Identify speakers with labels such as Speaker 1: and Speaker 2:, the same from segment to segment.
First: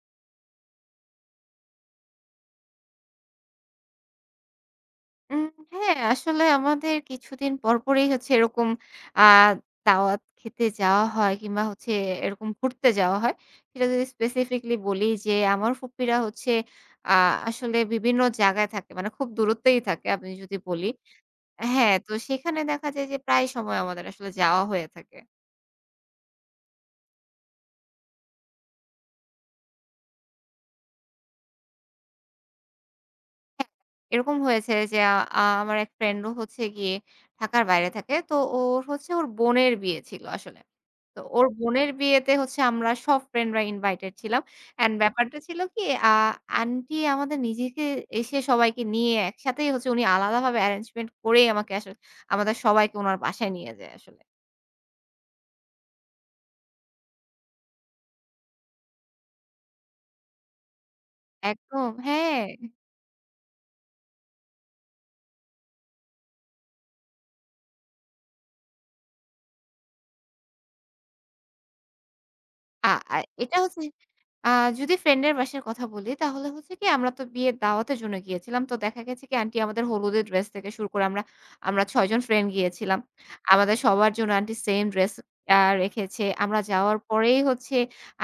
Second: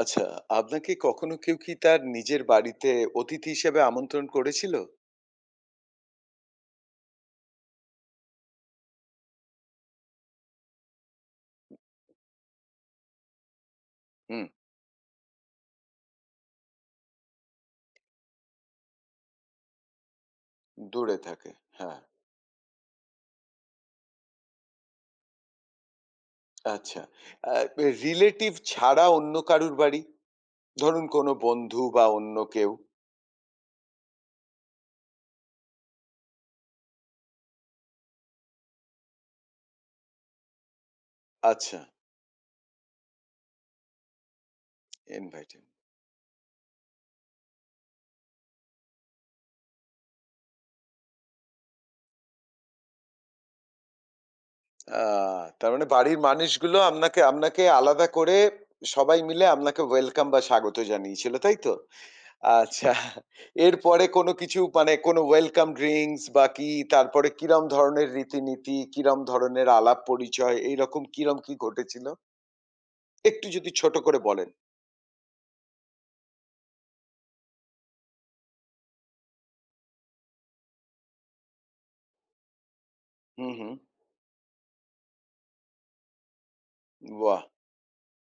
Speaker 1: আচ্ছা, আপনাকে কখনো কেউ কি তার নিজের বাড়িতে অতিথি হিসেবে আমন্ত্রণ করেছিল?
Speaker 2: উম হ্যাঁ, আসলে আমাদের কিছুদিন পরপরই হচ্ছে এরকম আ দাওয়াত খেতে যাওয়া হয় কিংবা হচ্ছে এরকম ঘুরতে যাওয়া হয়। সেটা যদি
Speaker 1: হুম।
Speaker 2: স্পেসিফিকলি বলি যে আমার ফুপ্পিরা হচ্ছে আ আসলে বিভিন্ন জায়গায় থাকে। মানে খুব দূরত্বেই থাকে আমি যদি বলি।
Speaker 1: দূরে থাকে।
Speaker 2: হ্যাঁ,
Speaker 1: হ্যাঁ,
Speaker 2: তো সেখানে দেখা যায় যে প্রায় সময় আমাদের আসলে যাওয়া হয়ে থাকে।
Speaker 1: আচ্ছা। আ রিলেটিভ ছাড়া অন্য কারুর বাড়ি? ধরুন কোনো বন্ধু বা অন্য কেউ?
Speaker 2: এরকম হয়েছে যে আ আ- আমার এক ফ্রেন্ড ও হচ্ছে গিয়ে ঢাকার বাইরে থাকে। তো ওর হচ্ছে ওর বোনের বিয়ে ছিল আসলে। তো ওর
Speaker 1: আচ্ছা,
Speaker 2: বোনের বিয়েতে হচ্ছে আমরা সব ফ্রেন্ডরা ইনভাইটেড ছিলাম। অ্যান্ড ব্যাপারটা ছিল
Speaker 1: ইনভাইটেড।
Speaker 2: কি আ আন্টি আমাদের নিজেকে এসে সবাইকে নিয়ে একসাথেই হচ্ছে উনি আলাদাভাবে অ্যারেঞ্জমেন্ট করেই আমাকে আসলে আমাদের সবাইকে উনার বাসায় নিয়ে যায় আসলে।
Speaker 1: আ তার মানে বাড়ির মানুষগুলো আপনাকে আপনাকে আলাদা করে সবাই মিলে আপনাকে ওয়েলকাম বা স্বাগত জানিয়েছিল, তাই তো?
Speaker 2: একদম হ্যাঁ।
Speaker 1: আচ্ছা। এরপরে কোনো কিছু মানে কোনো ওয়েলকাম ড্রিংকস বা কি তারপরে কিরম ধরনের রীতিনীতি, কিরম ধরনের আলাপ পরিচয় এইরকম কিরম কি ঘটেছিল?
Speaker 2: আ আ
Speaker 1: একটু
Speaker 2: এটা
Speaker 1: যদি
Speaker 2: হচ্ছে
Speaker 1: ছোট করে বলেন।
Speaker 2: আ যদি ফ্রেন্ডের বাসার কথা বলি, তাহলে হচ্ছে কি আমরা তো বিয়ের দাওয়াতের জন্য গিয়েছিলাম। তো দেখা গেছে কি আন্টি আমাদের হলুদের ড্রেস থেকে শুরু করে আমরা আমরা ৬ জন ফ্রেন্ড গিয়েছিলাম।
Speaker 1: হুম, হুম।
Speaker 2: আমাদের সবার জন্য আন্টি সেম ড্রেস রেখেছে। আমরা যাওয়ার
Speaker 1: বাহ!
Speaker 2: পরেই হচ্ছে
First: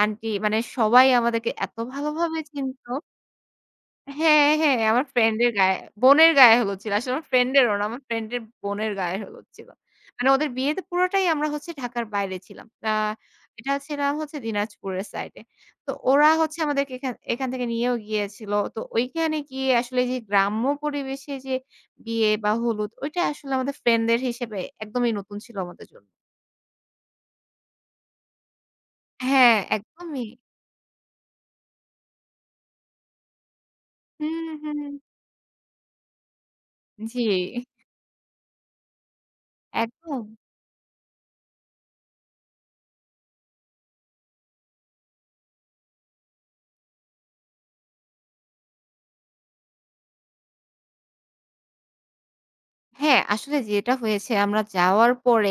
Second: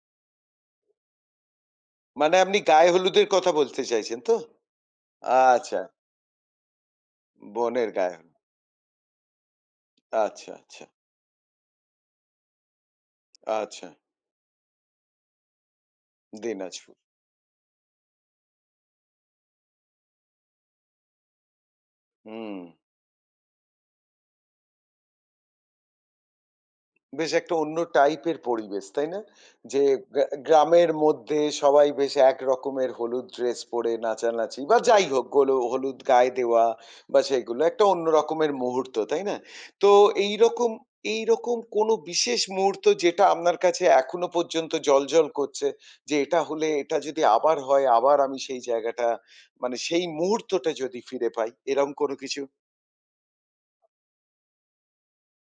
Speaker 2: আন্টি মানে সবাই আমাদেরকে এত
Speaker 1: মানে
Speaker 2: ভালোভাবে
Speaker 1: আপনি
Speaker 2: চিনত।
Speaker 1: গায়ে হলুদের কথা বলতে চাইছেন তো?
Speaker 2: হ্যাঁ, হ্যাঁ, আমার ফ্রেন্ডের গায়ে
Speaker 1: আচ্ছা,
Speaker 2: বোনের গায়ে হলুদ ছিল। আসলে আমার ফ্রেন্ডেরও না,
Speaker 1: বোনের
Speaker 2: আমার
Speaker 1: গায়ে হলুদ।
Speaker 2: ফ্রেন্ডের বোনের গায়ে হলুদ ছিল। মানে ওদের
Speaker 1: আচ্ছা,
Speaker 2: বিয়েতে
Speaker 1: আচ্ছা,
Speaker 2: পুরোটাই আমরা হচ্ছে ঢাকার বাইরে ছিলাম। এটা
Speaker 1: আচ্ছা।
Speaker 2: ছিলাম হচ্ছে দিনাজপুরের সাইডে। তো ওরা হচ্ছে আমাদেরকে
Speaker 1: দিনাজপুর।
Speaker 2: এখান এখান থেকে নিয়েও গিয়েছিল। তো ওইখানে গিয়ে আসলে যে গ্রাম্য পরিবেশে যে বিয়ে বা
Speaker 1: হুম।
Speaker 2: হলুদ, ওইটা আসলে আমাদের ফ্রেন্ডদের হিসেবে একদমই নতুন ছিল আমাদের জন্য।
Speaker 1: বেশ একটা অন্য টাইপের পরিবেশ, তাই না?
Speaker 2: হ্যাঁ,
Speaker 1: যে গ্রা
Speaker 2: একদমই।
Speaker 1: গ্রামের মধ্যে সবাই বেশ একরকমের হলুদ ড্রেস পরে
Speaker 2: হুম,
Speaker 1: নাচানাচি বা
Speaker 2: হুম।
Speaker 1: যাই হোক হলো হলুদ গায়ে দেওয়া বা
Speaker 2: জি,
Speaker 1: সেগুলো একটা অন্য রকমের মুহূর্ত, তাই না? তো
Speaker 2: একদম।
Speaker 1: এইরকম এইরকম কোনো বিশেষ মুহূর্ত যেটা আপনার কাছে এখনো পর্যন্ত জ্বলজ্বল করছে যে এটা হলে এটা যদি আবার হয় আবার আমি সেই জায়গাটা মানে সেই মুহূর্তটা যদি ফিরে পাই এরকম কোনো কিছু?
Speaker 2: হ্যাঁ, আসলে যেটা হয়েছে আমরা যাওয়ার পরে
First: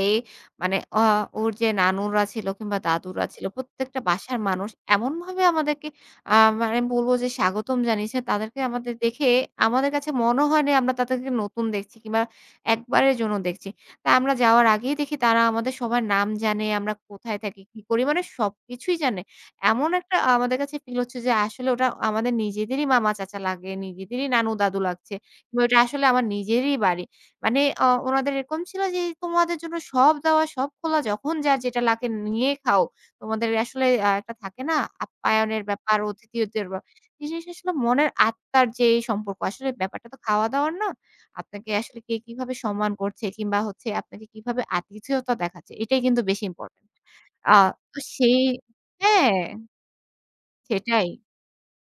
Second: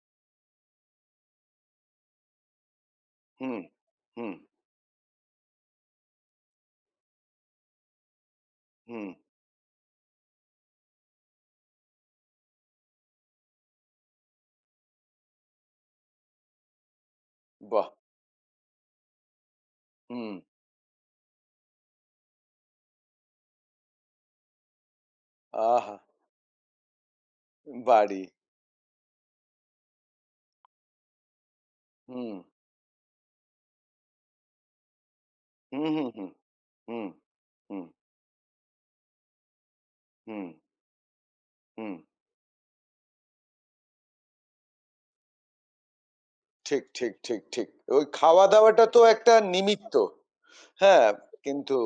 Speaker 2: মানে ওর যে নানুরা ছিল কিংবা দাদুরা ছিল
Speaker 1: হুম,
Speaker 2: প্রত্যেকটা
Speaker 1: হুম,
Speaker 2: বাসার মানুষ এমনভাবে আমাদেরকে আ মানে বলব যে স্বাগতম জানিয়েছে তাদেরকে আমাদের
Speaker 1: হুম,
Speaker 2: দেখে আমাদের কাছে মনে হয়নি আমরা তাদেরকে নতুন দেখছি কিংবা একবারের জন্য দেখছি। তা আমরা যাওয়ার আগেই দেখি তারা আমাদের সবার নাম জানে, আমরা কোথায় থাকি, কি
Speaker 1: বাহ!
Speaker 2: করি মানে সবকিছুই জানে। এমন একটা
Speaker 1: হুম,
Speaker 2: আমাদের কাছে ফিল হচ্ছে যে আসলে ওটা আমাদের নিজেদেরই মামা চাচা লাগে, নিজেদেরই নানু দাদু লাগছে। কিংবা ওটা
Speaker 1: আহা!
Speaker 2: আসলে আমার নিজেরই বাড়ি। মানে
Speaker 1: বাড়ি।
Speaker 2: উনাদের এরকম ছিল যে, "তোমাদের জন্য সব দেওয়া, সব খোলা, যখন যার যেটা লাগে
Speaker 1: হুম।
Speaker 2: নিয়ে খাও। তোমাদের আসলে একটা থাকে না আপ্যায়নের
Speaker 1: হুম,
Speaker 2: ব্যাপার,
Speaker 1: হুম, হুম,
Speaker 2: অতিথিয়তের ব্যাপার।"
Speaker 1: হুম,
Speaker 2: জিনিস আসলে
Speaker 1: হুম,
Speaker 2: মনের আত্মার যে এই সম্পর্ক, আসলে ব্যাপারটা তো
Speaker 1: হুম,
Speaker 2: খাওয়া-দাওয়ার না। আপনাকে
Speaker 1: হুম।
Speaker 2: আসলে কে কিভাবে সম্মান করছে কিংবা হচ্ছে আপনাকে কিভাবে আতিথেয়তা দেখাচ্ছে, এটাই কিন্তু বেশি
Speaker 1: ঠিক,
Speaker 2: ইম্পোর্টেন্ট।
Speaker 1: ঠিক, ঠিক,
Speaker 2: আ
Speaker 1: ঠিক।
Speaker 2: তো
Speaker 1: ওই
Speaker 2: সেই
Speaker 1: খাওয়া-দাওয়াটা তো একটা
Speaker 2: হ্যাঁ,
Speaker 1: নিমিত্ত। হ্যাঁ,
Speaker 2: সেটাই,
Speaker 1: কিন্তু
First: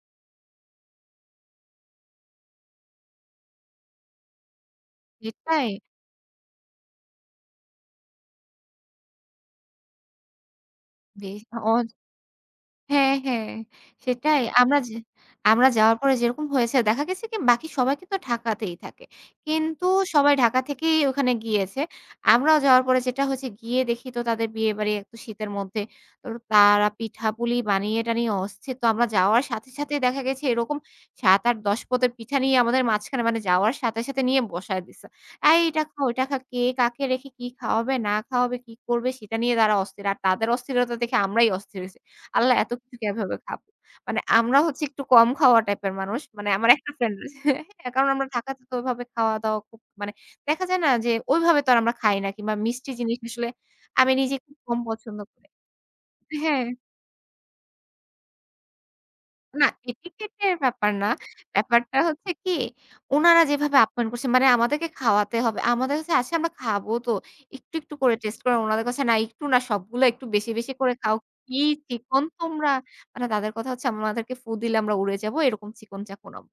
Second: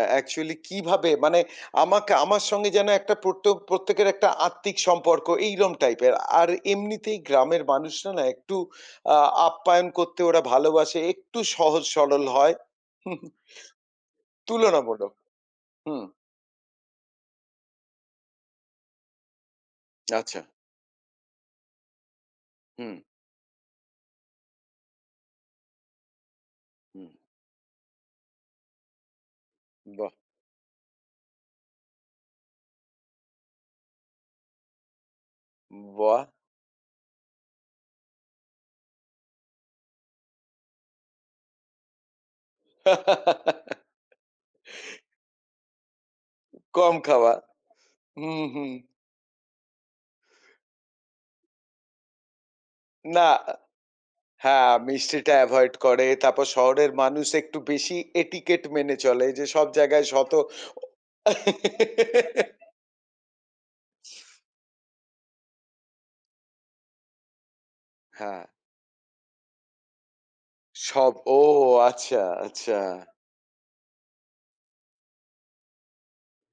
Speaker 1: অ্যাকচুয়ালি কিভাবে মানে আমাকে আমার সঙ্গে যেন একটা প্রত্যেকের একটা আত্মিক সম্পর্ক
Speaker 2: সেটাই।
Speaker 1: এইরম টাইপের। আর এমনিতেই গ্রামের মানুষরা না একটু আ আপ্যায়ন করতে ওরা ভালোবাসে। একটু
Speaker 2: বেশ অ
Speaker 1: সহজ সরল হয়।
Speaker 2: হ্যাঁ,
Speaker 1: হুম,
Speaker 2: হ্যাঁ। সেটাই।
Speaker 1: তুলনামূলক।
Speaker 2: আমরা যাওয়ার
Speaker 1: হুম,
Speaker 2: পরে যেরকম হয়েছে, দেখা গেছে কি বাকি সবাই কিন্তু ঢাকাতেই থাকে। কিন্তু সবাই
Speaker 1: আচ্ছা।
Speaker 2: ঢাকা থেকেই ওখানে গিয়েছে। আমরাও যাওয়ার
Speaker 1: হুম,
Speaker 2: পরে যেটা হয়েছে গিয়ে দেখি তো তাদের বিয়েবাড়ি এত শীতের মধ্যে। তো তারা
Speaker 1: হুম।
Speaker 2: পিঠাপুলি বানিয়ে টানিয়ে অস্থির। তো আমরা যাওয়ার সাথে, সাথেই
Speaker 1: বাহ!
Speaker 2: দেখা গেছে এরকম ৭, ৮, ১০ পদের পিঠা নিয়ে আমাদের মাঝখানে মানে যাওয়ার সাথে, সাথে নিয়ে বসায় দিছে। "এই এটা খা,
Speaker 1: বাহ!
Speaker 2: ওইটা খা।" কে কাকে রেখে কি খাওয়াবে, না খাওয়াবে, কি করবে সেটা নিয়ে তারা অস্থির। আর তাদের অস্থিরতা দেখে আমরাই অস্থির হইছি। আল্লাহ এত কিছু এভাবে খাবো। মানে আমরা হচ্ছি একটু কম খাওয়া টাইপের মানুষ। মানে আমার একটা
Speaker 1: কম
Speaker 2: ফ্রেন্ড
Speaker 1: খাওয়া।
Speaker 2: হ্যাঁ, কারণ আমরা
Speaker 1: হুম,
Speaker 2: ঢাকাতে
Speaker 1: হুম।
Speaker 2: তো ওইভাবে খাওয়া-দাওয়া খুব মানে দেখা যায় না যে ওইভাবে তো আর আমরা খাই না কিংবা মিষ্টি জিনিস
Speaker 1: না,
Speaker 2: আসলে আমি নিজে খুব
Speaker 1: হ্যাঁ,
Speaker 2: কম পছন্দ
Speaker 1: মিষ্টিটা
Speaker 2: করি
Speaker 1: এভয়েড করে। তারপর
Speaker 2: হ্যাঁ।
Speaker 1: শহরের মানুষ একটু বেশি এটিকেট মেনে চলে যে সব
Speaker 2: না
Speaker 1: জায়গায় শত
Speaker 2: etiquette এর ব্যাপার না। ব্যাপারটা হচ্ছে কি, উনারা যেভাবে আপ্যায়ন করছে মানে আমাদেরকে খাওয়াতে হবে। আমাদের কাছে আছে আমরা খাবো তো। একটু করে
Speaker 1: হ্যাঁ,
Speaker 2: টেস্ট করে উনাদের কাছে না একটু না সবগুলো একটু বেশি করে
Speaker 1: সব
Speaker 2: খাও।
Speaker 1: ও
Speaker 2: কি
Speaker 1: আচ্ছা,
Speaker 2: চিকন তোমরা?
Speaker 1: আচ্ছা।
Speaker 2: মানে তাদের কথা হচ্ছে আমাদেরকে ফু দিলে আমরা উড়ে যাবো এরকম চিকন চাকন আমরা।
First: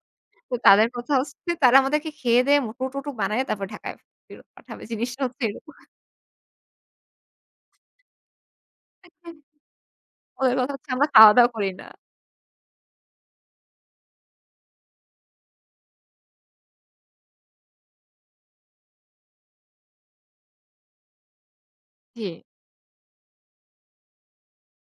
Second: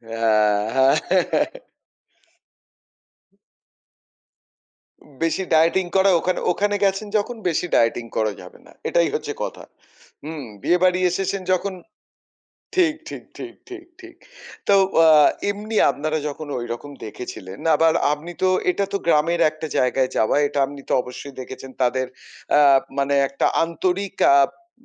Speaker 2: তো
Speaker 1: হ্যাঁ,
Speaker 2: তাদের
Speaker 1: হ্যাঁ।
Speaker 2: কথা হচ্ছে তারা আমাদেরকে খেয়ে দেয়ে মোটু-টোটু বানায় তারপর ঢাকায় ফেরত পাঠাবে। জিনিসটা
Speaker 1: বেশি
Speaker 2: হচ্ছে এরকম।
Speaker 1: ডায়েটিং করা ওখানে ওখানে গেছেন যখন বেশি ডায়েটিং করা যাবে না। এটাই হচ্ছে কথা। হুম,
Speaker 2: ওদের কথা হচ্ছে
Speaker 1: বিয়েবাড়ি
Speaker 2: আমরা
Speaker 1: এসেছেন
Speaker 2: খাওয়া-দাওয়া করি
Speaker 1: যখন
Speaker 2: না।
Speaker 1: ঠিক, ঠিক, ঠিক, ঠিক, ঠিক। তো আ এমনি আপনারা যখন ঐরকম দেখেছিলেন, আবার আপনি তো এটা তো গ্রামের একটা জায়গায় যাওয়া। এটা আপনি তো অবশ্যই দেখেছেন তাদের
Speaker 2: জি।
Speaker 1: আ মানে একটা আন্তরিক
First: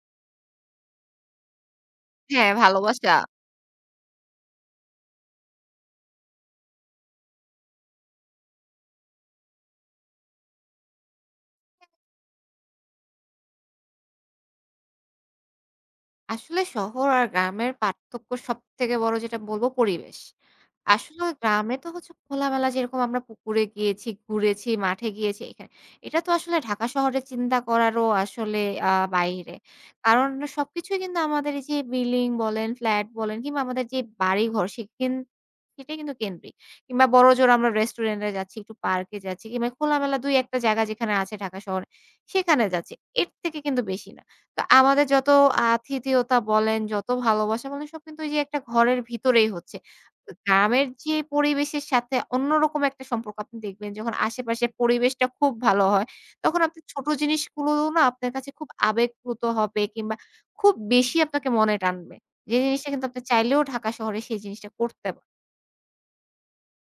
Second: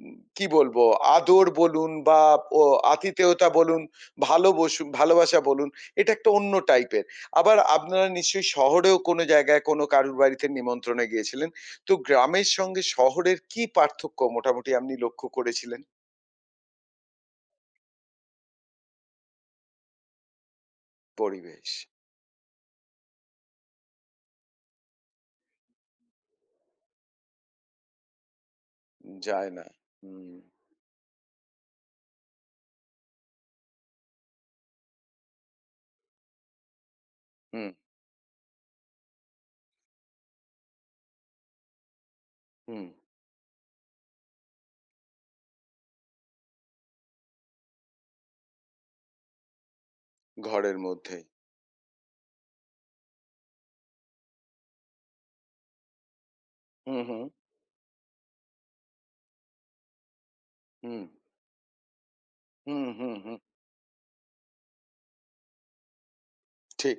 Speaker 1: কি বলবো? আদর বলুন বা
Speaker 2: হ্যাঁ,
Speaker 1: ও
Speaker 2: ভালোবাসা।
Speaker 1: আতিথেয়তা বলুন, ভালোবাসা বলুন, এটা একটা অন্য টাইপের। আবার আপনারা নিশ্চয়ই শহরেও কোনো জায়গায় কোনো কারুর বাড়িতে নিমন্ত্রণে গিয়েছিলেন। তো গ্রামের সঙ্গে শহরের কি পার্থক্য মোটামুটি আপনি লক্ষ্য করেছিলেন?
Speaker 2: আসলে শহর আর গ্রামের পার্থক্য সবথেকে বড় যেটা বলব পরিবেশ। আসলে
Speaker 1: পরিবেশ।
Speaker 2: গ্রামে তো হচ্ছে খোলামেলা যেরকম আমরা পুকুরে গিয়েছি, ঘুরেছি, মাঠে গিয়েছি এখানে। এটা তো আসলে ঢাকা শহরে চিন্তা করারও আসলে
Speaker 1: যায়
Speaker 2: বাইরে।
Speaker 1: না।
Speaker 2: কারণ
Speaker 1: হুম,
Speaker 2: সবকিছুই কিন্তু আমাদের এই যে বিল্ডিং বলেন, ফ্ল্যাট বলেন কিংবা আমাদের যে বাড়িঘর সেখান সেটাই কিন্তু কেন্দ্রিক। কিংবা বড়জোর
Speaker 1: হুম,
Speaker 2: আমরা রেস্টুরেন্টে যাচ্ছি, একটু পার্কে যাচ্ছি কিংবা খোলামেলা ২-১ টা জায়গা যেখানে আছে ঢাকা শহরে, সেখানে
Speaker 1: হুম।
Speaker 2: যাচ্ছি। এর থেকে কিন্তু বেশি না। তো আমাদের যত আতিথেয়তা বলেন, যত ভালোবাসা বলেন সব কিন্তু ওই যে একটা ঘরের ভিতরেই হচ্ছে। তো
Speaker 1: ঘরের
Speaker 2: গ্রামের যে
Speaker 1: মধ্যেই।
Speaker 2: পরিবেশের সাথে অন্যরকম একটা সম্পর্ক আপনি দেখবেন যখন আশেপাশের পরিবেশটা খুব ভালো হয়, তখন আপনি
Speaker 1: হুম,
Speaker 2: ছোট
Speaker 1: হুম,
Speaker 2: জিনিসগুলোও না আপনার কাছে খুব আবেগপ্লুত হবে কিংবা খুব
Speaker 1: হুম,
Speaker 2: বেশি আপনাকে মনে টানবে। যে
Speaker 1: হুম,
Speaker 2: জিনিসটা কিন্তু
Speaker 1: হুম,
Speaker 2: আপনি
Speaker 1: হুম।
Speaker 2: চাইলেও ঢাকা শহরে সেই জিনিসটা করতে
Speaker 1: ঠিক।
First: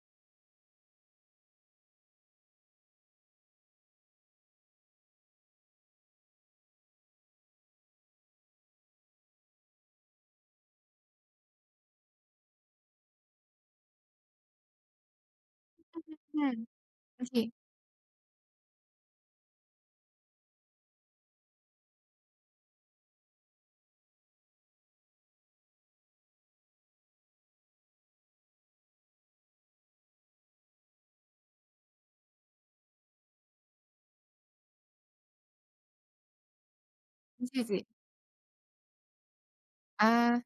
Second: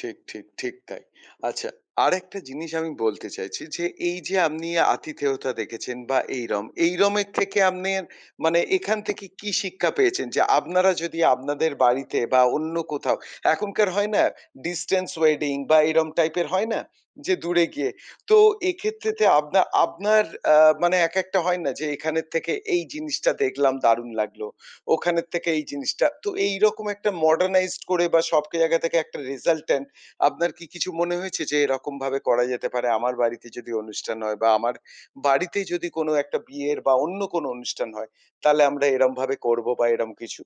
Speaker 1: ঠিক, ঠিক, ঠিক তাই। আচ্ছা, আরেকটা জিনিস আমি বলতে চাইছি যে, এই যে আপনি আতিথেয়তা দেখেছেন বা এইরম, এইরমের থেকে আপনের মানে এখান থেকে কি শিক্ষা পেয়েছেন? যে আপনারা যদি আপনাদের বাড়িতে বা অন্য কোথাও এখনকার হয় না distance wedding বা এরম টাইপের
Speaker 2: হুম,
Speaker 1: হয় না? যে
Speaker 2: জি,
Speaker 1: দূরে গিয়ে। তো এক্ষেত্রেতে আপনার আ মানে একেকটা হয় না যে এখানের থেকে এই জিনিসটা দেখলাম দারুণ লাগলো। ওখানের থেকে এই জিনিসটা। তো এইরকম একটা modernized করে বা সব জায়গা থেকে একটা রেজাল্ট আপনার কি কিছু মনে হয়েছে যে এরকমভাবে করা যেতে পারে? আমার বাড়িতে যদি অনুষ্ঠান হয় বা আমার বাড়িতে যদি কোনো একটা বিয়ের বা অন্য কোনো
Speaker 2: জি, জি।
Speaker 1: অনুষ্ঠান হয়, তাহলে আমরা এরমভাবে করব বা
Speaker 2: আ
Speaker 1: এরম কিছু?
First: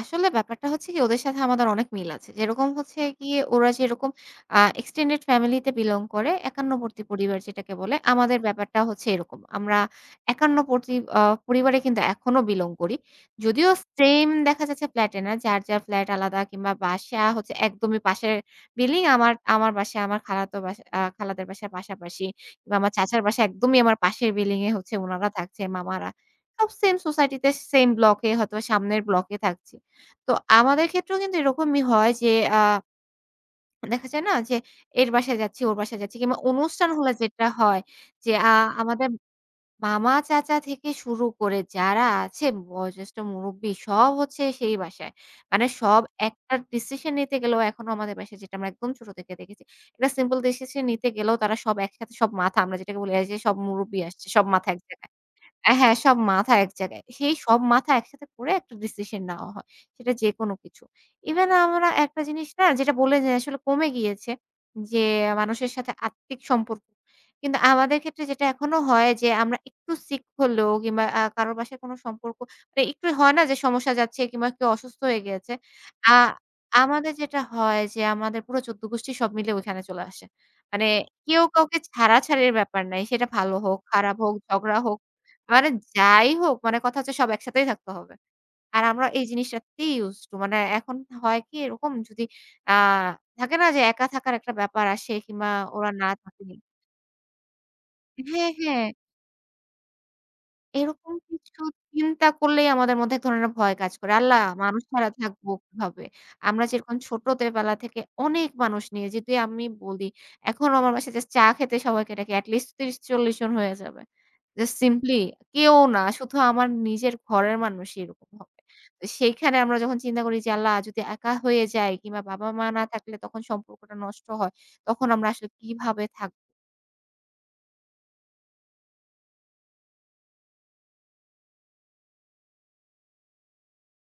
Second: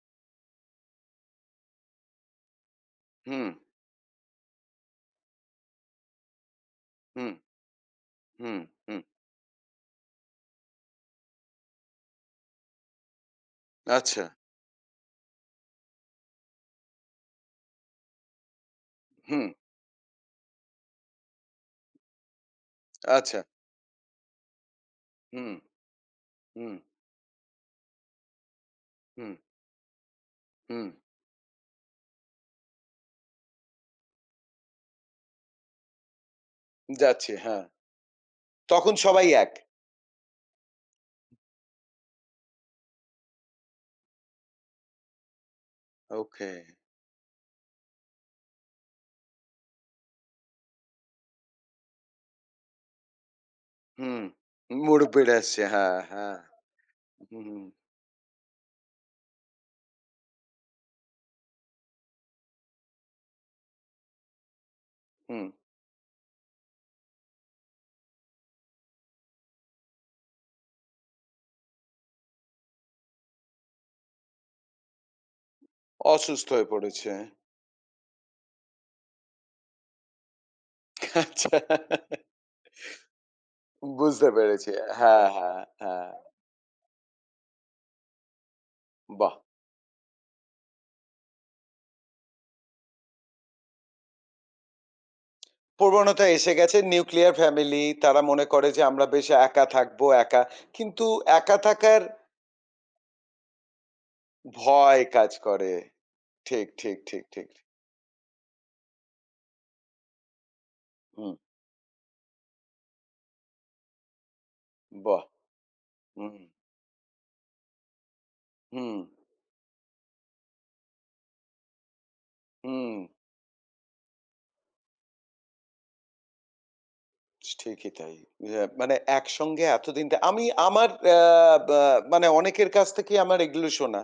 Speaker 2: আসলে ব্যাপারটা হচ্ছে কি ওদের সাথে আমাদের অনেক মিল আছে। যেরকম হচ্ছে গিয়ে
Speaker 1: হুম,
Speaker 2: ওরা যেরকম extended family তে belong করে, একান্নবর্তী
Speaker 1: হুম,
Speaker 2: পরিবার যেটাকে বলে, আমাদের
Speaker 1: হুম,
Speaker 2: ব্যাপারটা
Speaker 1: হুম।
Speaker 2: হচ্ছে এরকম। আমরা একান্নবর্তী পরিবারে কিন্তু এখনো belong করি। যদিও
Speaker 1: আচ্ছা,
Speaker 2: same দেখা যাচ্ছে ফ্ল্যাটে না, যার ফ্ল্যাট আলাদা কিংবা বাসা হচ্ছে একদমই পাশের বিল্ডিং। আমার
Speaker 1: হুম,
Speaker 2: আমার বাসা আমার খালাতো বাসা খালাদের বাসার পাশাপাশি কিংবা আমার চাচার
Speaker 1: আচ্ছা,
Speaker 2: বাসা একদমই আমার পাশের বিল্ডিং এ হচ্ছে উনারা
Speaker 1: হুম,
Speaker 2: থাকছে, মামারা। সব
Speaker 1: হুম,
Speaker 2: সেম সোসাইটিতে, সেম ব্লকে হয়তো সামনের
Speaker 1: হুম,
Speaker 2: ব্লকে থাকছি। তো
Speaker 1: হুম।
Speaker 2: আমাদের ক্ষেত্রেও কিন্তু এরকমই হয় যে আ দেখা যায় না যে এর বাসায় যাচ্ছি, ওর বাসায় যাচ্ছি কিংবা অনুষ্ঠান হলে
Speaker 1: যাচ্ছি,
Speaker 2: যেটা
Speaker 1: হ্যাঁ।
Speaker 2: হয় যে
Speaker 1: তখন
Speaker 2: আমাদের
Speaker 1: সবাই এক।
Speaker 2: মামা, চাচা থেকে শুরু করে যারা আছে বয়োজ্যেষ্ঠ মুরুব্বি সব হচ্ছে সেই বাসায়। মানে সব
Speaker 1: ওকে,
Speaker 2: একটা ডিসিশন নিতে গেলেও এখনো আমাদের বাসায় যেটা আমরা একদম ছোট থেকে দেখেছি। একটা সিম্পল ডিসিশন নিতে গেলেও তারা সব একসাথে সব মাথা আমরা যেটাকে বলি এই যে সব মুরুব্বি
Speaker 1: হুম।
Speaker 2: আসছে সব মাথা এক জায়গায়।
Speaker 1: মুরব্বিরা আসছে।
Speaker 2: অ্যা হ্যাঁ,
Speaker 1: হ্যাঁ,
Speaker 2: সব
Speaker 1: হ্যাঁ।
Speaker 2: মাথা এক জায়গায়। সেই সব
Speaker 1: হুম,
Speaker 2: মাথা একসাথে করে একটা ডিসিশন নেওয়া হয়। সেটা যেকোনো কিছু। ইভেন আমরা একটা জিনিস না যেটা বললেন যে আসলে কমে গিয়েছে যে
Speaker 1: হুম।
Speaker 2: মানুষের সাথে আত্মিক সম্পর্ক। কিন্তু আমাদের ক্ষেত্রে যেটা এখনো হয় যে আমরা একটু সিক হলেও কিংবা কারো বাসায় কোনো সম্পর্ক মানে একটু হয় না যে সমস্যা যাচ্ছে কিংবা কেউ অসুস্থ হয়ে গিয়েছে। আ
Speaker 1: অসুস্থ হয়ে পড়েছে।
Speaker 2: আমাদের যেটা হয় যে আমাদের পুরো ১৪ গোষ্ঠী সব মিলে ওইখানে চলে আসে। মানে কেউ
Speaker 1: আচ্ছা
Speaker 2: কাউকে ছাড়াছাড়ির ব্যাপার নাই। সেটা ভালো হোক, খারাপ
Speaker 1: বুঝতে
Speaker 2: হোক,
Speaker 1: পেরেছি।
Speaker 2: ঝগড়া হোক
Speaker 1: হ্যাঁ, হ্যাঁ,
Speaker 2: মানে
Speaker 1: হ্যাঁ।
Speaker 2: যাই হোক, মানে কথা হচ্ছে সব একসাথেই থাকতে হবে। আর আমরা এই
Speaker 1: বাহ!
Speaker 2: জিনিসটাতেই used to মানে এখন হয় কি এরকম যদি আ থাকে না যে একা থাকার একটা ব্যাপার আসে কিংবা ওরা না
Speaker 1: প্রবণতা
Speaker 2: থাকে
Speaker 1: এসে গেছে নিউক্লিয়ার ফ্যামিলি। তারা মনে
Speaker 2: হ্যাঁ,
Speaker 1: করে যে
Speaker 2: হ্যাঁ।
Speaker 1: আমরা বেশ একা থাকবো, একা। কিন্তু
Speaker 2: এরকম
Speaker 1: একা
Speaker 2: কিছু
Speaker 1: থাকার
Speaker 2: চিন্তা করলেই আমাদের মধ্যে এক ধরনের ভয় কাজ করে। আল্লাহ! মানুষ
Speaker 1: ভয়
Speaker 2: ছাড়া
Speaker 1: কাজ
Speaker 2: থাকবো
Speaker 1: করে।
Speaker 2: কিভাবে? আমরা
Speaker 1: ঠিক,
Speaker 2: যেরকম
Speaker 1: ঠিক, ঠিক, ঠিক।
Speaker 2: ছোটবেলা থেকে অনেক মানুষ নিয়ে যদি আমি বলি, এখনো আমার বাসায় জাস্ট
Speaker 1: হুম,
Speaker 2: চা খেতে সবাইকে ডাকি এটলিস্ট ৩০-৪০ জন হয়ে যাবে। জাস্ট সিম্পলি
Speaker 1: বাহ!
Speaker 2: কেউ না,
Speaker 1: হুম,
Speaker 2: শুধু আমার নিজের ঘরের মানুষই এরকম হবে।
Speaker 1: হুম,
Speaker 2: তো সেইখানে আমরা যখন চিন্তা করি যে, আল্লাহ! যদি একা হয়ে যাই কিংবা বাবা-মা না
Speaker 1: হুম।
Speaker 2: থাকলে তখন সম্পর্কটা নষ্ট হয়। তখন আমরা আসলে কিভাবে থাকবো?
Speaker 1: ঠিকই তাই। ইয়া মানে একসঙ্গে এতদিন তা আমি আমার আ বা মানে অনেকের কাছ থেকেই আমার এগুলো শোনা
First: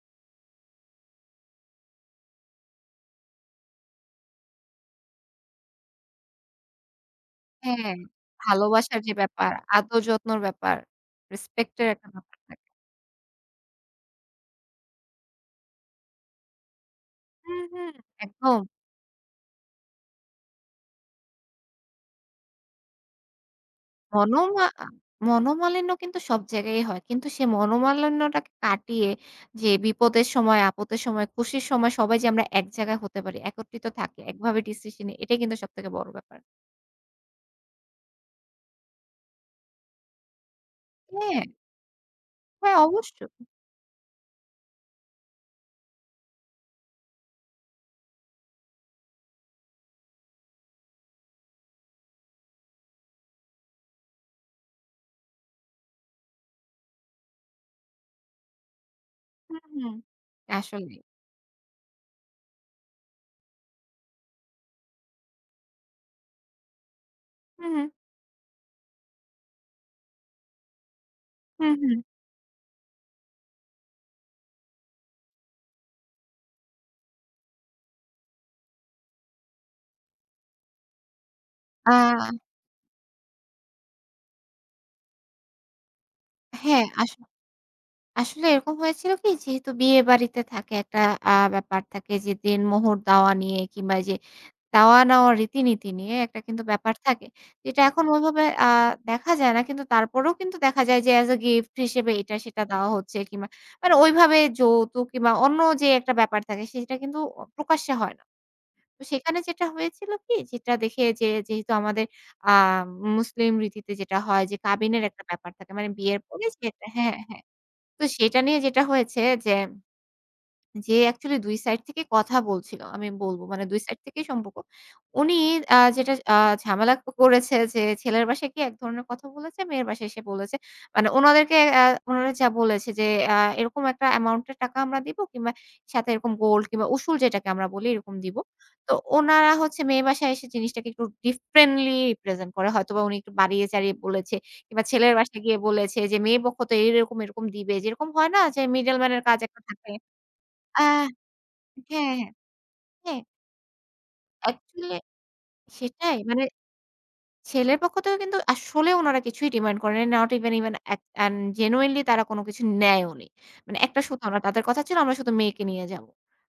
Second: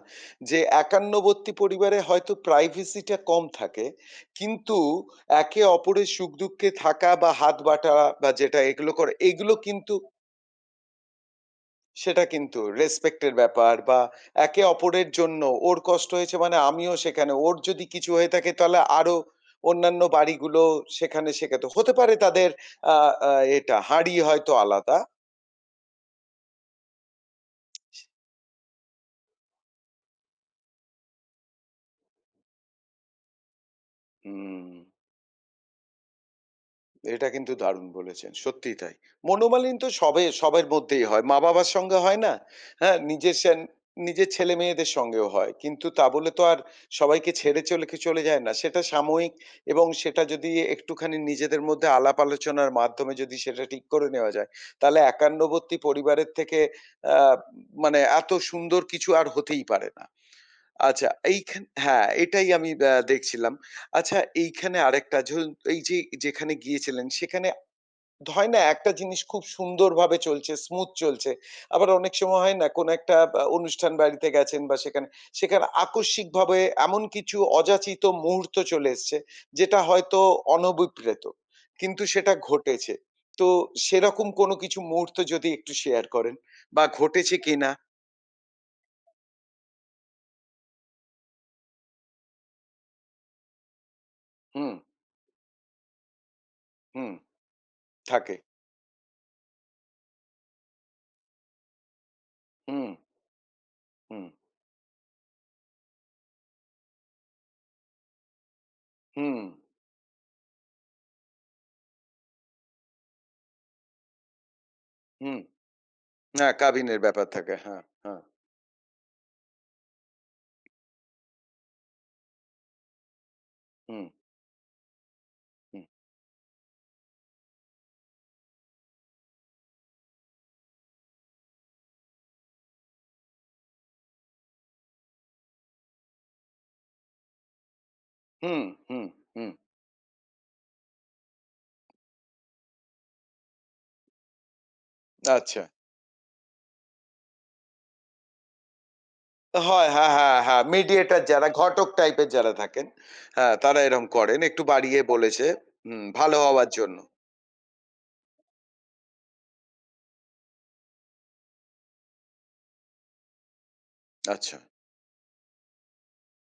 Speaker 1: যে একান্নবর্তী পরিবারে হয়তো privacy টা কম থাকে। কিন্তু একে অপরের সুখ-দুঃখে থাকা বা হাত বাঁটা
Speaker 2: হ্যাঁ,
Speaker 1: বা যেটা এগুলো
Speaker 2: ভালোবাসার
Speaker 1: করে,
Speaker 2: যে
Speaker 1: এগুলো
Speaker 2: ব্যাপার,
Speaker 1: কিন্তু
Speaker 2: আদর যত্নর ব্যাপার, রেসপেক্ট এর একটা
Speaker 1: সেটা
Speaker 2: ব্যাপার
Speaker 1: কিন্তু
Speaker 2: থাকে।
Speaker 1: রেসপেক্টের ব্যাপার বা একে অপরের জন্য ওর কষ্ট হয়েছে মানে আমিও সেখানে ওর
Speaker 2: হ্যাঁ,
Speaker 1: যদি
Speaker 2: হ্যাঁ,
Speaker 1: কিছু হয়ে থাকে
Speaker 2: একদম।
Speaker 1: তাহলে আরো অন্যান্য বাড়িগুলো সেখানে শেখাতো হতে পারে তাদের আ আ এটা হাঁড়ি হয়তো
Speaker 2: মনোমা আ
Speaker 1: আলাদা।
Speaker 2: মনোমালিন্য কিন্তু সব জায়গায়ই হয়। কিন্তু সে মনোমালিন্যটাকে কাটিয়ে যে বিপদের সময়, আপদের সময়, খুশির সময় সবাই যে আমরা এক জায়গায় হতে পারি, একত্রিত থাকি, একভাবে
Speaker 1: হুম।
Speaker 2: ডিসিশন নিই, এটাই কিন্তু সবথেকে বড় ব্যাপার।
Speaker 1: এটা কিন্তু দারুণ বলেছেন। সত্যিই তাই। মনোমালিন্য তো সবার মধ্যেই হয়।
Speaker 2: হ্যাঁ,
Speaker 1: মা-বাবার সঙ্গে হয় না?
Speaker 2: হ্যাঁ
Speaker 1: হ্যাঁ?
Speaker 2: অবশ্যই।
Speaker 1: নিজের ছেলে-মেয়েদের সঙ্গেও হয়। কিন্তু তা বলে তো আর সবাইকে ছেড়ে চলে যায় না। সেটা সাময়িক এবং সেটা যদি একটুখানি নিজেদের মধ্যে আলাপ আলোচনার মাধ্যমে যদি সেটা ঠিক করে নেওয়া যায়, তাহলে একান্নবর্তী পরিবারের থেকে আ মানে এত সুন্দর কিছু আর হতেই
Speaker 2: হুম,
Speaker 1: পারে
Speaker 2: হুম।
Speaker 1: না।
Speaker 2: আসলেই।
Speaker 1: আচ্ছা হ্যাঁ, এটাই আমি দেখছিলাম। আচ্ছা এইখানে আরেকটা ঝুল এই যে যেখানে গিয়েছিলেন সেখানে
Speaker 2: হুম, হুম।
Speaker 1: হয় না একটা জিনিস খুব সুন্দরভাবে চলছে, স্মুথ চলছে।
Speaker 2: হুম,
Speaker 1: আবার
Speaker 2: হুম।
Speaker 1: অনেক সময় হয় না কোনো একটা অনুষ্ঠান বাড়িতে গেছেন বা সেখানে, সেখানে আকস্মিকভাবে এমন কিছু অযাচিত মুহূর্ত চলে এসছে যেটা হয়তো অনভিপ্রেত।
Speaker 2: আ
Speaker 1: কিন্তু সেটা ঘটেছে। তো সেরকম কোনো কিছু মুহূর্ত যদি একটু শেয়ার করেন বা
Speaker 2: হ্যাঁ, আস
Speaker 1: ঘটেছে কিনা?
Speaker 2: আসলে এরকম হয়েছিল কি? যেহেতু বিয়েবাড়িতে থাকে একটা ব্যাপার থাকে যে দেনমোহর দেওয়া নিয়ে কিংবা এইযে
Speaker 1: হুম,
Speaker 2: দেওয়া নেওয়ার রীতিনীতি নিয়ে একটা কিন্তু ব্যাপার
Speaker 1: হুম,
Speaker 2: থাকে। যেটা এখন
Speaker 1: থাকে।
Speaker 2: ওইভাবে দেখা যায় না। কিন্তু তারপরেও কিন্তু দেখা যায় যে as a gift হিসেবে এটা সেটা দেওয়া
Speaker 1: হুম,
Speaker 2: হচ্ছে কিংবা মানে
Speaker 1: হুম।
Speaker 2: ওইভাবে যৌতুক কিংবা অন্য যে একটা ব্যাপার থাকে সেটা কিন্তু প্রকাশ্যে হয় না। তো
Speaker 1: হুম,
Speaker 2: সেখানে যেটা হয়েছিল কি? যেটা দেখে যে যেহেতু আমাদের আ মুসলিম রীতিতে যেটা হয় যে কাবিনের একটা
Speaker 1: হুম।
Speaker 2: ব্যাপার থাকে। মানে বিয়ের পরে
Speaker 1: না
Speaker 2: যে একটা-
Speaker 1: কাবিনের
Speaker 2: হ্যাঁ,
Speaker 1: ব্যাপার
Speaker 2: হ্যাঁ।
Speaker 1: থাকে। হ্যাঁ,
Speaker 2: তো
Speaker 1: হ্যাঁ।
Speaker 2: সেটা নিয়ে যেটা হয়েছে যে যে অ্যাকচুয়ালি ২ সাইড থেকে কথা বলছিল। আমি বলবো মানে ২ সাইড
Speaker 1: হুম,
Speaker 2: থেকেই সম্পর্ক। উনি
Speaker 1: হুম,
Speaker 2: যেটা আ ঝামেলা ক করেছে যে ছেলের বাসায় গিয়ে এক ধরনের কথা বলেছে, মেয়ের বাসায় এসে বলেছে। মানে উনাদেরকে উনারা যা বলেছে যে এরকম একটা অ্যামাউন্ট এর টাকা আমরা দিব কিংবা সাথে এরকম গোল্ড কিংবা উসুল যেটাকে আমরা বলি এরকম দিব।
Speaker 1: হুম,
Speaker 2: তো
Speaker 1: হুম, হুম।
Speaker 2: উনারা হচ্ছে মেয়ে বাসায় এসে জিনিসটাকে একটু ডিফারেন্টলি রিপ্রেজেন্ট করে। হয়তোবা উনি একটু বাড়িয়ে চাড়িয়ে বলেছে কিংবা ছেলের বাসায় গিয়ে
Speaker 1: আচ্ছা।
Speaker 2: বলেছে যে মেয়ে পক্ষ তো এরকম দিবে। যেরকম হয় না যে মিডল ম্যান এর কাজ একটা
Speaker 1: হয়,
Speaker 2: থাকে।
Speaker 1: হ্যাঁ, হ্যাঁ, হ্যাঁ।
Speaker 2: আ
Speaker 1: মিডিয়েটর যারা ঘটক
Speaker 2: হ্যাঁ, হ্যাঁ,
Speaker 1: টাইপের যারা থাকেন,
Speaker 2: হ্যাঁ।
Speaker 1: হ্যাঁ, তারা এরকম করেন। একটু
Speaker 2: অ্যাকচুয়ালি
Speaker 1: বাড়িয়ে বলেছে হুম,
Speaker 2: সেটাই
Speaker 1: ভালো
Speaker 2: মানে
Speaker 1: হওয়ার জন্য।
Speaker 2: ছেলের পক্ষ থেকেও কিন্তু আসলে উনারা কিছুই ডিমান্ড করে নাই। নট ইভেন, ইভেন এক অ্যান্ড জেনুইনলি তারা কোন কিছু নেয়ওনি। মানে একটা সুতাও না।
Speaker 1: আচ্ছা,
Speaker 2: তাদের কথা ছিল আমরা শুধু মেয়েকে নিয়ে যাব।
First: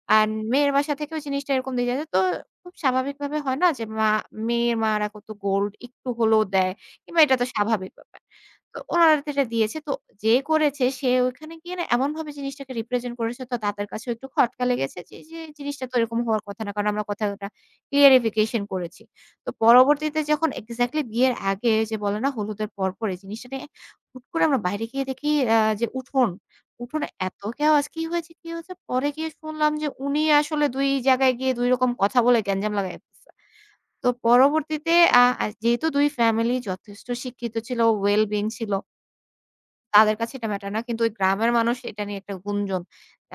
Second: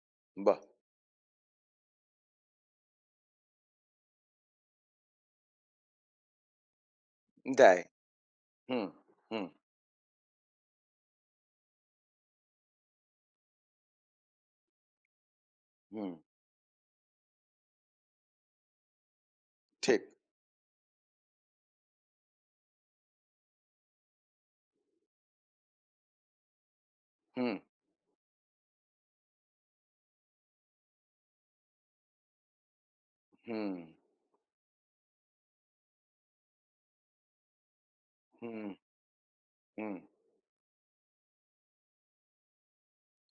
Speaker 2: অ্যান্ড
Speaker 1: বাহ!
Speaker 2: মেয়ের বাসা থেকেও জিনিসটা এরকম দিয়ে যায়। তো খুব স্বাভাবিকভাবে হয় না যে মেয়ের মারা কত গোল্ড একটু হলেও দেয় কিংবা এটা তো
Speaker 1: দেয়।
Speaker 2: স্বাভাবিক ব্যাপার। তো
Speaker 1: হুম,
Speaker 2: উনারা তো এটা
Speaker 1: হুম,
Speaker 2: দিয়েছে। তো যে করেছে সে ওইখানে গিয়ে না এমনভাবে জিনিসটাকে রিপ্রেজেন্ট করেছে তো তাদের কাছেও একটু খটকা লেগেছে যে, যে জিনিসটা তো
Speaker 1: হুম।
Speaker 2: এরকম হওয়ার কথা না। কারণ আমরা কথাটা ক্লিয়ারিফিকেশন করেছি। তো
Speaker 1: ঠিক।
Speaker 2: পরবর্তীতে যখন এক্সাক্টলি বিয়ের আগে যে বলে না হলুদের পরপর এই জিনিসটা নিয়ে হুট করে আমরা বাইরে গিয়ে দেখি আ যে উঠোন, উঠোনে এত
Speaker 1: হুম,
Speaker 2: কেওয়াজ কি হয়েছে, কি হয়েছে? পরে গিয়ে শুনলাম যে উনি আসলে ২ জায়গায় গিয়ে ২ রকম কথা বলে গ্যাঞ্জাম লাগায় ফেলছে।
Speaker 1: হুম,
Speaker 2: তো পরবর্তীতে আ আ যেহেতু ২ ফ্যামিলি যথেষ্ট শিক্ষিত ছিল, ওয়েল বিইং
Speaker 1: হুম,
Speaker 2: ছিল।
Speaker 1: হুম।
Speaker 2: তাদের কাছে এটা ম্যাটার না। কিন্তু ওই গ্রামের মানুষ এটা নিয়ে একটা গুঞ্জন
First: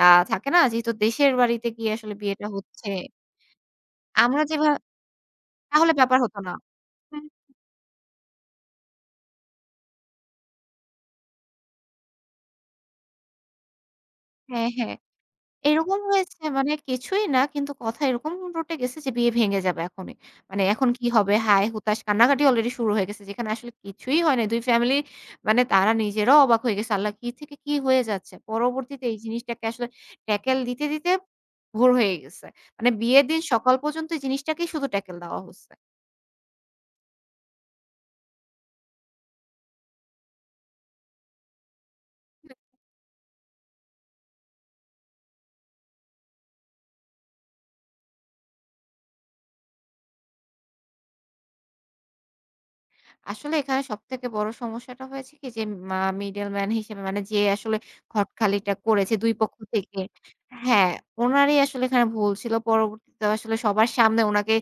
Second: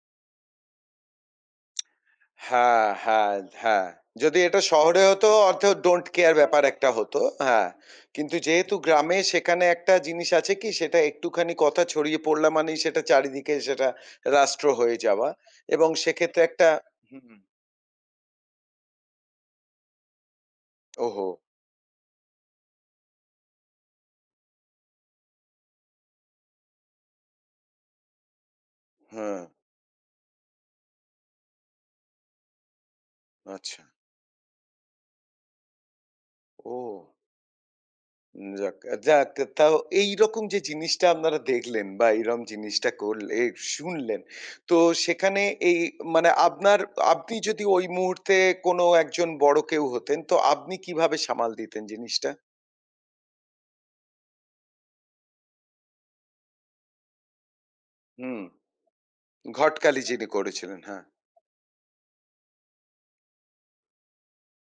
Speaker 2: আ থাকে না? যেহেতু দেশের বাড়িতে গিয়ে আসলে বিয়েটা
Speaker 1: হ্যাঁ,
Speaker 2: হচ্ছে।
Speaker 1: হ্যাঁ, হ্যাঁ। যদি
Speaker 2: আমরা
Speaker 1: এটা
Speaker 2: যেভা
Speaker 1: শহরে হতো অর্থ
Speaker 2: তাহলে
Speaker 1: ডোন্ট
Speaker 2: ব্যাপার
Speaker 1: কেয়ার
Speaker 2: হতো না।
Speaker 1: ব্যাপার একটা হতো।
Speaker 2: হুম,
Speaker 1: হ্যাঁ। কিন্তু যেহেতু গ্রামে সেখানে একটা জিনিস আছে কি সেটা একটুখানি কথা ছড়িয়ে পড়লা মানেই সেটা চারিদিকে সেটা রাষ্ট্র
Speaker 2: হ্যাঁ, হ্যাঁ।
Speaker 1: হয়ে যাওয়া এবং
Speaker 2: এরকম
Speaker 1: সেক্ষেত্রে
Speaker 2: হয়েছে
Speaker 1: একটা
Speaker 2: মানে কিছুই
Speaker 1: হুম,
Speaker 2: না কিন্তু কথা এরকম রটে গেছে যে বিয়ে ভেঙে যাবে এখনই। মানে এখন কি
Speaker 1: ওহো!
Speaker 2: হবে? হায় হুতাশ কান্নাকাটি অলরেডি শুরু হয়ে গেছে। যেখানে আসলে কিছুই হয় নাই। ২ ফ্যামিলি মানে তারা নিজেরাও অবাক হয়ে গেছে। আল্লাহ কি থেকে কি হয়ে যাচ্ছে? পরবর্তীতে এই
Speaker 1: হ্যাঁ,
Speaker 2: জিনিসটাকে আসলে ট্যাকেল দিতে, ভোর হয়ে গেছে। মানে বিয়ের দিন সকাল
Speaker 1: আচ্ছা।
Speaker 2: পর্যন্ত এই জিনিসটাকেই শুধু ট্যাকেল দেওয়া হইছে।
Speaker 1: ও! যাক, যাক তাও এইরকম যে জিনিসটা আপনারা দেখলেন বা এইরকম জিনিসটা করলে শুনলেন, তো সেখানে এই মানে আপনার আপনি যদি ওই মুহূর্তে কোনো একজন বড় কেউ হতেন, তো আপনি কিভাবে সামাল দিতেন জিনিসটা?
Speaker 2: আসলে এখানে সবথেকে বড় সমস্যাটা হয়েছে কি যে মিডলম্যান হিসেবে মানে যে আসলে
Speaker 1: হুম,
Speaker 2: খটখালিটা করেছে ২ পক্ষ থেকে
Speaker 1: ঘটকালি যিনি করেছিলেন।
Speaker 2: হ্যাঁ,
Speaker 1: হ্যাঁ।
Speaker 2: উনারই আসলে এখানে ভুল ছিল। পরবর্তীতে আসলে সবার সামনে উনাকে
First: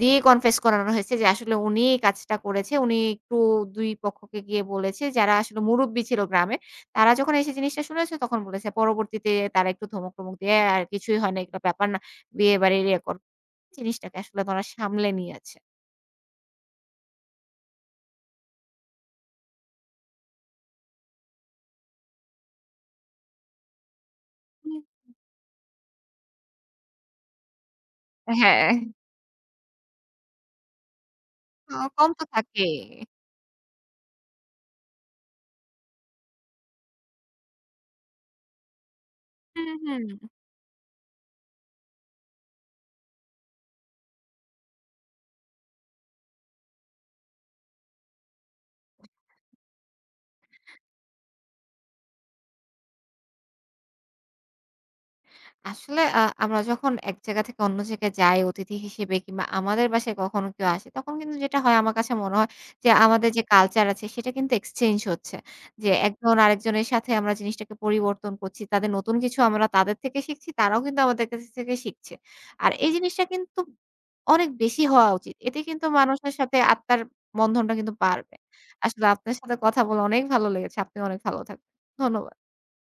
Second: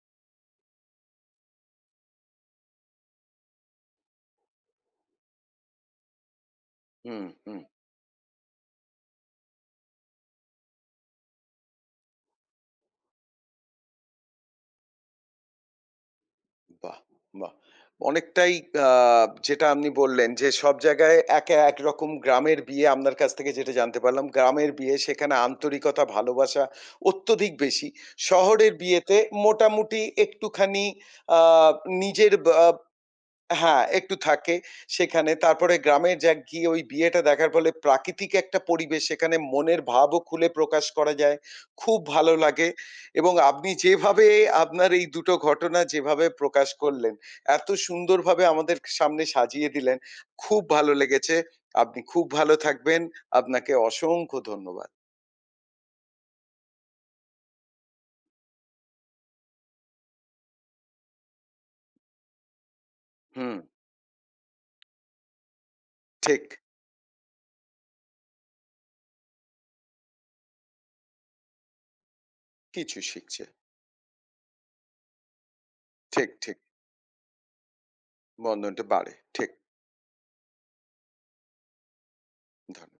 Speaker 2: দিয়ে কনফেস করানো হয়েছে যে আসলে উনিই এই কাজটা করেছে। উনি একটু ২ পক্ষকে গিয়ে বলেছে যারা আসলে মুরুব্বি ছিল গ্রামের। তারা
Speaker 1: হুম,
Speaker 2: যখন এসে
Speaker 1: হুম।
Speaker 2: জিনিসটা শুনেছে তখন বলেছে। পরবর্তীতে তারা একটু ধমক-টমক দিয়ে "আর কিছুই হয় না, এগুলো ব্যাপার না। বিয়ে বাড়ির রেকর্ড।" জিনিসটাকে আসলে তারা সামলে নিয়েছে।
Speaker 1: বাহ! বাহ! অনেকটাই আ যেটা আপনি বললেন যে, সব জায়গায় একা একরকম গ্রামের বিয়ে আপনার কাছ থেকে যেটা জানতে পারলাম, গ্রামের বিয়ে সেখানে আন্তরিকতা, ভালোবাসা অত্যধিক বেশি।
Speaker 2: হ্যাঁ।
Speaker 1: শহরের বিয়েতে মোটামুটি একটুখানি আ
Speaker 2: কম তো
Speaker 1: নিজের বা
Speaker 2: থাকে।
Speaker 1: হ্যাঁ, একটু থাকে সেখানে। তারপরে গ্রামে যা গিয়ে ওই বিয়েটা দেখার ফলে প্রাকৃতিক একটা পরিবেশ সেখানে
Speaker 2: হুম,
Speaker 1: মনের
Speaker 2: হুম।
Speaker 1: ভাবও খুলে প্রকাশ করা যায়। খুব ভালো লাগে এবং আপনি যেভাবে আপনার এই দুটো ঘটনা যেভাবে প্রকাশ করলেন, এত সুন্দরভাবে আমাদের সামনে সাজিয়ে দিলেন। খুব ভালো লেগেছে। আপনি খুব ভালো থাকবেন। আপনাকে অসংখ্য ধন্যবাদ।
Speaker 2: আসলে আমরা যখন এক জায়গা থেকে অন্য জায়গায় যাই অতিথি হিসেবে কিংবা আমাদের বাসায় কখনো কেউ আসে তখন কিন্তু যেটা হয় আমার কাছে মনে হয় যে আমাদের যে
Speaker 1: হুম,
Speaker 2: কালচার আছে সেটা কিন্তু এক্সচেঞ্জ হচ্ছে। যে একজন
Speaker 1: ঠিক।
Speaker 2: আরেকজনের সাথে আমরা জিনিসটাকে পরিবর্তন করছি। তাদের নতুন কিছু আমরা তাদের থেকে শিখছি, তারাও কিন্তু আমাদের কাছ থেকে শিখছে। আর এই
Speaker 1: কিছু
Speaker 2: জিনিসটা
Speaker 1: শিখছে।
Speaker 2: কিন্তু অনেক বেশি হওয়া উচিত। এতে কিন্তু
Speaker 1: ঠিক,
Speaker 2: মানুষের
Speaker 1: ঠিক।
Speaker 2: সাথে আত্মার বন্ধনটা কিন্তু বাড়বে।
Speaker 1: বন্ধনটা
Speaker 2: আসলে
Speaker 1: বাড়ে।
Speaker 2: আপনার
Speaker 1: ঠিক।
Speaker 2: সাথে কথা বলে অনেক ভালো লেগেছে। আপনি অনেক ভালো থাকবেন। ধন্যবাদ।
Speaker 1: ধন্যবাদ।